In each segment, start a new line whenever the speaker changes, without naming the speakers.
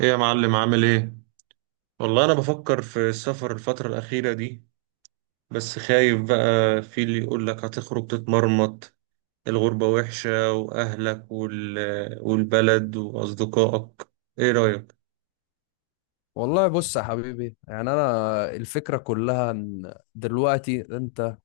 ايه يا معلم؟ عامل ايه؟ والله انا بفكر في السفر الفترة الأخيرة دي، بس خايف. بقى في اللي يقول لك هتخرج تتمرمط، الغربة وحشة وأهلك والبلد وأصدقائك. ايه رأيك؟
والله بص يا حبيبي، يعني انا الفكره كلها ان دلوقتي انت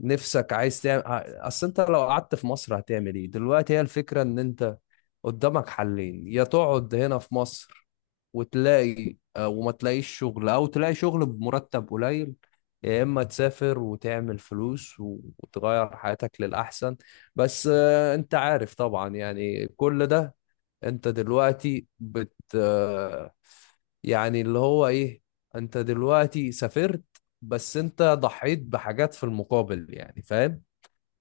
نفسك عايز تعمل. اصل انت لو قعدت في مصر هتعمل ايه دلوقتي؟ هي الفكره ان انت قدامك حلين: يا تقعد هنا في مصر وتلاقي وما تلاقيش شغل او تلاقي شغل بمرتب قليل، يا اما تسافر وتعمل فلوس وتغير حياتك للاحسن. بس انت عارف طبعا، يعني كل ده انت دلوقتي بت آه، يعني اللي هو ايه، انت دلوقتي سافرت، بس انت ضحيت بحاجات في المقابل، يعني فاهم.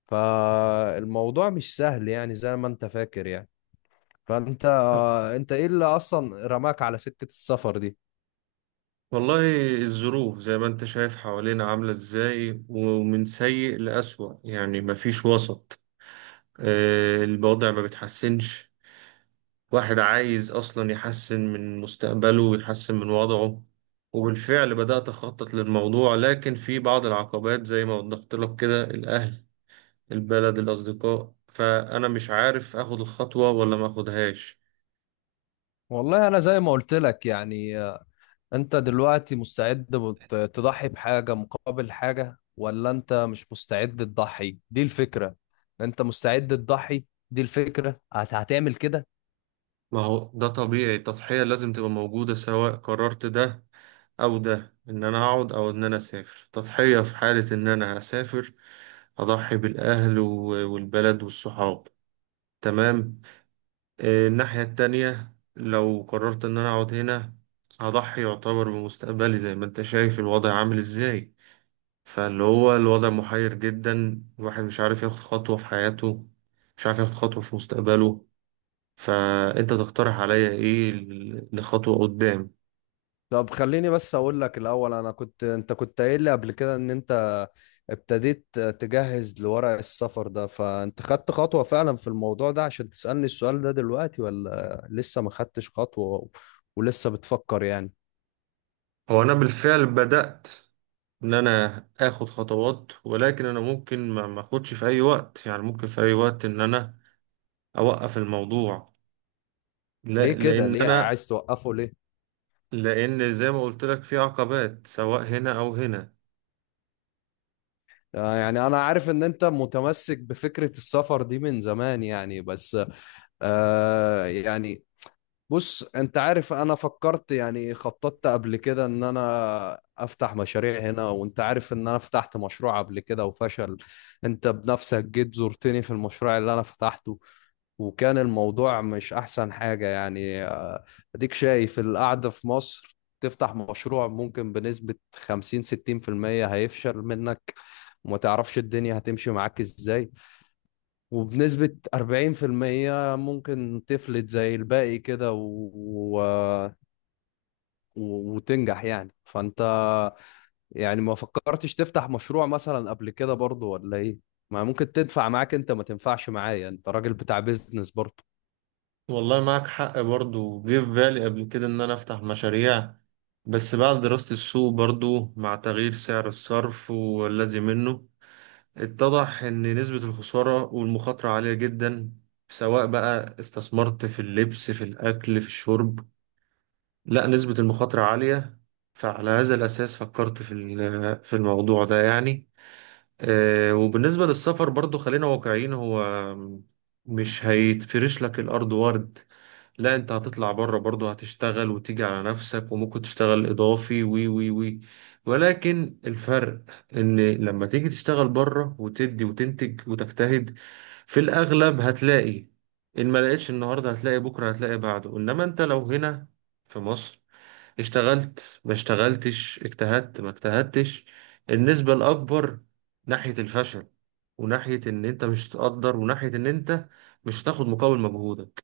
فالموضوع مش سهل يعني زي ما انت فاكر يعني. فانت
آه،
انت ايه اللي اصلا رماك على سكة السفر دي؟
والله الظروف زي ما انت شايف حوالينا عاملة ازاي، ومن سيء لأسوأ يعني، مفيش وسط. الوضع ما بيتحسنش. واحد عايز أصلا يحسن من مستقبله ويحسن من وضعه، وبالفعل بدأت أخطط للموضوع، لكن في بعض العقبات زي ما وضحت لك كده: الأهل، البلد، الأصدقاء، فأنا مش عارف أخد الخطوة ولا ما أخدهاش.
والله انا زي ما قلت لك يعني، انت دلوقتي مستعد تضحي بحاجة مقابل حاجة، ولا انت مش مستعد تضحي؟ دي الفكرة. انت مستعد تضحي، دي الفكرة هتعمل كده.
ما هو ده طبيعي، التضحية لازم تبقى موجودة سواء قررت ده أو ده، إن أنا أقعد أو إن أنا أسافر. تضحية في حالة إن أنا هسافر: أضحي بالأهل والبلد والصحاب، تمام. الناحية التانية لو قررت إن أنا أقعد هنا، هضحي يعتبر بمستقبلي زي ما أنت شايف الوضع عامل إزاي. فاللي هو الوضع محير جدا، الواحد مش عارف ياخد خطوة في حياته، مش عارف ياخد خطوة في مستقبله. فأنت تقترح عليا إيه لخطوة قدام؟
طب خليني بس اقول لك الاول، انا كنت انت كنت قايل لي قبل كده ان انت ابتديت تجهز لورق السفر ده، فانت خدت خطوة فعلا في الموضوع ده عشان تسألني السؤال ده دلوقتي، ولا لسه ما خدتش خطوة ولسه بتفكر يعني؟
هو أنا بالفعل بدأت إن أنا آخد خطوات، ولكن أنا ممكن ما أخدش في أي وقت، يعني ممكن في أي وقت إن أنا أوقف الموضوع. لا،
ليه كده؟
لأن
ليه
أنا،
عايز توقفه ليه؟
لأن زي ما قلت لك في عقبات سواء هنا أو هنا.
يعني أنا عارف إن أنت متمسك بفكرة السفر دي من زمان، يعني بس آه يعني بص انت عارف، انا فكرت، يعني خططت قبل كده ان انا افتح مشاريع هنا، وانت عارف ان انا فتحت مشروع قبل كده وفشل. انت بنفسك جيت زرتني في المشروع اللي انا فتحته، وكان الموضوع مش احسن حاجة يعني. اديك شايف القعدة في مصر، تفتح مشروع ممكن بنسبة 50 60% هيفشل منك وما تعرفش الدنيا هتمشي معاك ازاي، وبنسبة 40% ممكن تفلت زي الباقي كده و... وتنجح يعني. فأنت يعني ما فكرتش تفتح مشروع مثلا قبل كده برضو، ولا ايه؟ ما ممكن تنفع معاك، انت ما تنفعش معايا؟ انت راجل بتاع بيزنس برضو.
والله معك حق، برضو جه في بالي قبل كده إن أنا أفتح مشاريع، بس بعد دراسة السوق برضو مع تغيير سعر الصرف والذي منه، اتضح إن نسبة الخسارة والمخاطرة عالية جدا، سواء بقى استثمرت في اللبس، في الأكل، في الشرب، لا، نسبة المخاطرة عالية. فعلى هذا الأساس فكرت في في الموضوع ده يعني. وبالنسبة للسفر برضو خلينا واقعيين، هو مش هيتفرش لك الأرض ورد، لا، انت هتطلع بره برضه هتشتغل وتيجي على نفسك وممكن تشتغل اضافي وي وي وي، ولكن الفرق ان لما تيجي تشتغل بره وتدي وتنتج وتجتهد، في الاغلب هتلاقي ان ما لقيتش النهارده هتلاقي بكره، هتلاقي بعده. انما انت لو هنا في مصر، اشتغلت ما اشتغلتش، اجتهدت ما اجتهدتش، النسبة الأكبر ناحية الفشل، وناحية إن أنت مش تقدر، وناحية إن أنت مش هتاخد مقابل مجهودك.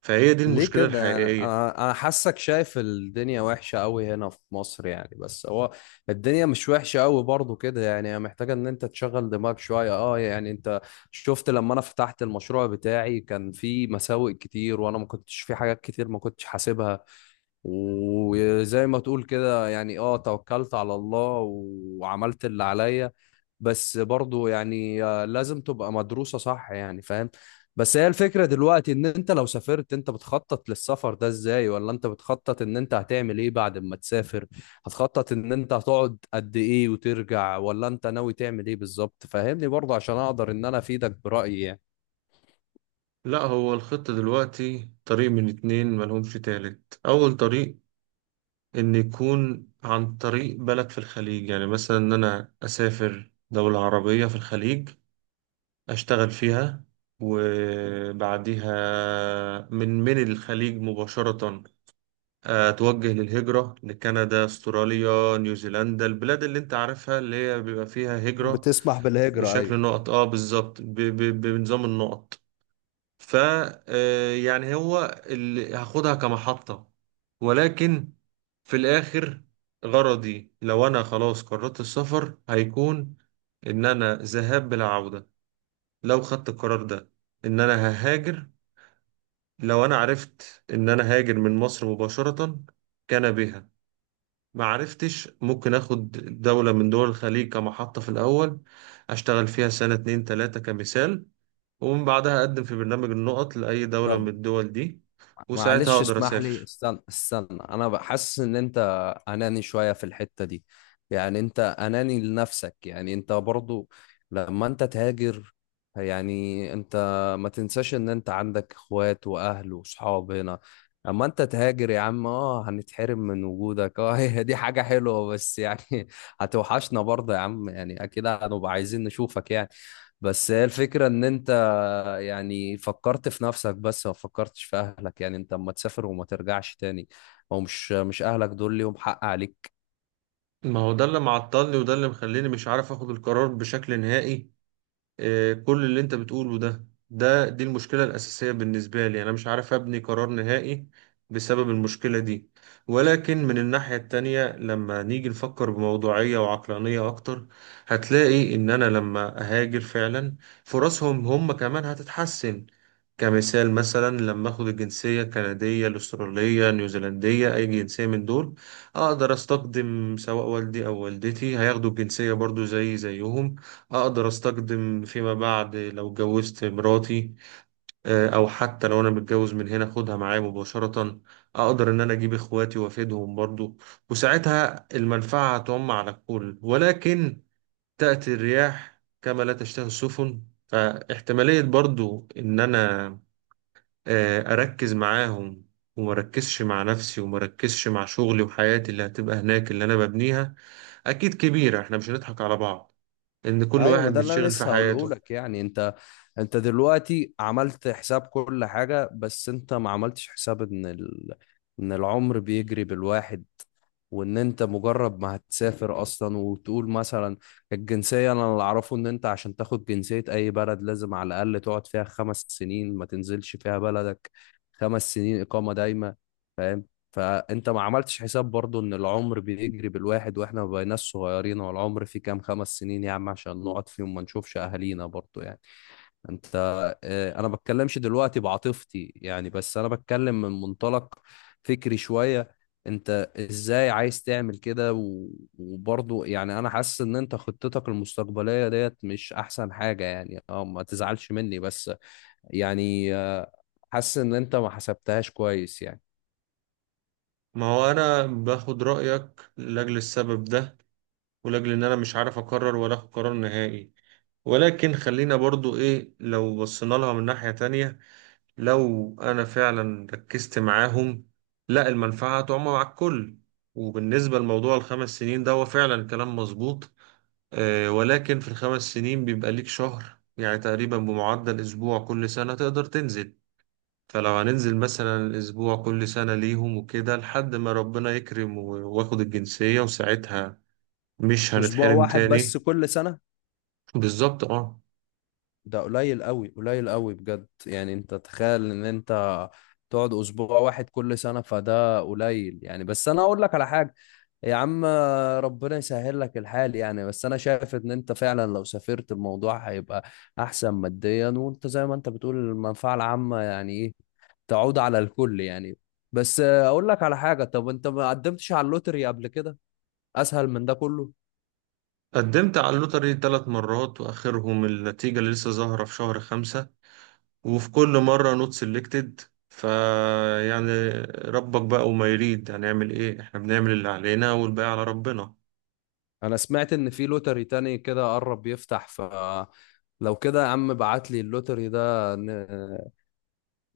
فهي دي
ليه
المشكلة
كده؟ انا
الحقيقية.
انا أنا حاسك شايف الدنيا وحشه قوي هنا في مصر يعني، بس هو الدنيا مش وحشه قوي برضو كده يعني، هي محتاجه ان انت تشغل دماغك شويه اه يعني. انت شفت لما انا فتحت المشروع بتاعي، كان في مساوئ كتير وانا ما كنتش في حاجات كتير ما كنتش حاسبها، وزي ما تقول كده يعني اه توكلت على الله وعملت اللي عليا. بس برضو يعني لازم تبقى مدروسة صح، يعني فاهم. بس هي الفكرة دلوقتي، ان انت لو سافرت انت بتخطط للسفر ده ازاي؟ ولا انت بتخطط ان انت هتعمل ايه بعد ما تسافر؟ هتخطط ان انت هتقعد قد ايه وترجع؟ ولا انت ناوي تعمل ايه بالظبط؟ فاهمني برضو عشان اقدر ان انا افيدك برأيي يعني.
لا، هو الخط دلوقتي طريق من اتنين، ملهمش تالت. أول طريق إن يكون عن طريق بلد في الخليج، يعني مثلا إن أنا أسافر دولة عربية في الخليج أشتغل فيها، وبعديها من الخليج مباشرة أتوجه للهجرة لكندا، أستراليا، نيوزيلندا، البلاد اللي أنت عارفها اللي هي بيبقى فيها هجرة
بتسمح بالهجرة، أيوة.
بشكل نقط. اه بالظبط، بنظام النقط. ف يعني هو اللي هاخدها كمحطة، ولكن في الآخر غرضي لو أنا خلاص قررت السفر هيكون إن أنا ذهاب بلا عودة. لو خدت القرار ده إن أنا ههاجر، لو أنا عرفت إن أنا هاجر من مصر مباشرة كان بها، ما عرفتش. ممكن أخد دولة من دول الخليج كمحطة في الأول، أشتغل فيها سنة 2 3 كمثال، ومن بعدها أقدم في برنامج النقط لأي دولة من
طب
الدول دي، وساعتها
معلش
أقدر
اسمح لي،
أسافر.
استنى، انا بحس ان انت اناني شوية في الحتة دي، يعني انت اناني لنفسك يعني. انت برضو لما انت تهاجر، يعني انت ما تنساش ان انت عندك اخوات واهل وصحاب هنا. اما انت تهاجر يا عم، اه هنتحرم من وجودك اه هي دي حاجة حلوة بس يعني هتوحشنا برضه يا عم يعني، اكيد هنبقى عايزين نشوفك يعني. بس هي الفكرة ان انت يعني فكرت في نفسك، بس ما فكرتش في اهلك يعني. انت اما تسافر وما ترجعش تاني، هو مش اهلك دول ليهم حق عليك؟
ما هو ده اللي معطلني، وده اللي مخليني مش عارف أخد القرار بشكل نهائي. كل اللي أنت بتقوله ده دي المشكلة الأساسية بالنسبة لي. أنا مش عارف أبني قرار نهائي بسبب المشكلة دي. ولكن من الناحية التانية لما نيجي نفكر بموضوعية وعقلانية أكتر، هتلاقي إن أنا لما أهاجر فعلا، فرصهم هم كمان هتتحسن. كمثال مثلا، لما اخد الجنسية الكندية، الاسترالية، نيوزيلندية، اي جنسية من دول، اقدر استخدم سواء والدي او والدتي هياخدوا الجنسية برضو زي زيهم. اقدر استخدم فيما بعد لو اتجوزت، مراتي او حتى لو انا متجوز من هنا اخدها معايا مباشرة. اقدر ان انا اجيب اخواتي وافيدهم برضو، وساعتها المنفعة هتعم على الكل. ولكن تأتي الرياح كما لا تشتهي السفن، فاحتمالية برضو ان انا أركز معاهم وما أركزش مع نفسي، وما أركزش مع شغلي وحياتي اللي هتبقى هناك اللي أنا ببنيها، أكيد كبيرة. إحنا مش هنضحك على بعض، إن كل
ايوه، ما
واحد
ده اللي انا
بيتشغل في
لسه هقوله
حياته.
لك يعني. انت، انت دلوقتي عملت حساب كل حاجة، بس انت ما عملتش حساب ان ان العمر بيجري بالواحد، وان انت مجرد ما هتسافر اصلا وتقول مثلا الجنسية، انا اللي اعرفه ان انت عشان تاخد جنسية اي بلد لازم على الاقل تقعد فيها خمس سنين ما تنزلش فيها بلدك. خمس سنين اقامة دايمة، فاهم. فانت ما عملتش حساب برضو ان العمر بيجري بالواحد، واحنا ما بقيناش صغيرين، والعمر فيه كام خمس سنين يا عم عشان نقعد فيهم ما نشوفش اهالينا برضو يعني. انت، اه، انا بتكلمش دلوقتي بعاطفتي يعني، بس انا بتكلم من منطلق فكري شوية. انت ازاي عايز تعمل كده وبرضه يعني انا حاسس ان انت خطتك المستقبلية ديت مش احسن حاجة يعني، اه ما تزعلش مني بس، يعني حاسس ان انت ما حسبتهاش كويس يعني.
ما هو أنا باخد رأيك لأجل السبب ده، ولأجل إن أنا مش عارف أقرر ولا أخد قرار نهائي. ولكن خلينا برضو إيه، لو بصينا لها من ناحية تانية، لو أنا فعلا ركزت معاهم، لا، المنفعة تعم مع الكل. وبالنسبة لموضوع ال5 سنين ده، هو فعلا كلام مظبوط. ولكن في ال5 سنين بيبقى ليك شهر يعني تقريبا، بمعدل أسبوع كل سنة تقدر تنزل. فلو هننزل مثلا أسبوع كل سنة ليهم وكده لحد ما ربنا يكرم واخد الجنسية، وساعتها مش
اسبوع
هنتحرم
واحد بس
تاني.
كل سنة؟
بالظبط، اه.
ده قليل قوي، قليل قوي بجد يعني، انت تخيل ان انت تقعد اسبوع واحد كل سنة؟ فده قليل يعني. بس انا اقول لك على حاجة يا عم، ربنا يسهل لك الحال يعني، بس انا شايف ان انت فعلا لو سافرت الموضوع هيبقى احسن ماديا، وانت زي ما انت بتقول المنفعة العامة يعني ايه، تعود على الكل يعني. بس اقول لك على حاجة، طب انت ما قدمتش على اللوتري قبل كده؟ اسهل من ده كله.
قدمت على اللوتري 3 مرات، وآخرهم النتيجة اللي لسه ظاهرة في شهر 5، وفي كل مرة نوت سيلكتد. فيعني ربك بقى وما يريد، هنعمل ايه، احنا بنعمل اللي علينا والباقي على ربنا.
انا سمعت ان في لوتري تاني كده قرب يفتح، ف لو كده يا عم بعت لي اللوتري ده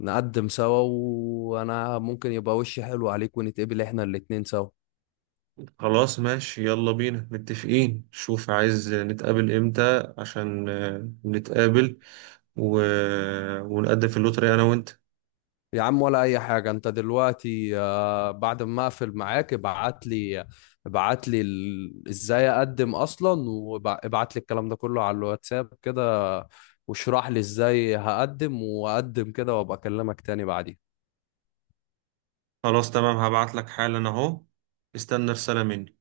نقدم سوا، وانا ممكن يبقى وشي حلو عليك ونتقبل احنا الاتنين سوا.
خلاص ماشي، يلا بينا، متفقين. شوف عايز نتقابل امتى عشان نتقابل و... ونقدم في اللوتري انا وانت.
يا عم ولا اي حاجه، انت دلوقتي بعد ما اقفل معاك ابعت لي، ابعت لي ازاي اقدم اصلا، وابعت لي الكلام ده كله على الواتساب كده، واشرح لي ازاي هقدم واقدم كده، وابقى اكلمك تاني بعدين.
خلاص تمام، هبعت لك حالا اهو، استنى رسالة مني.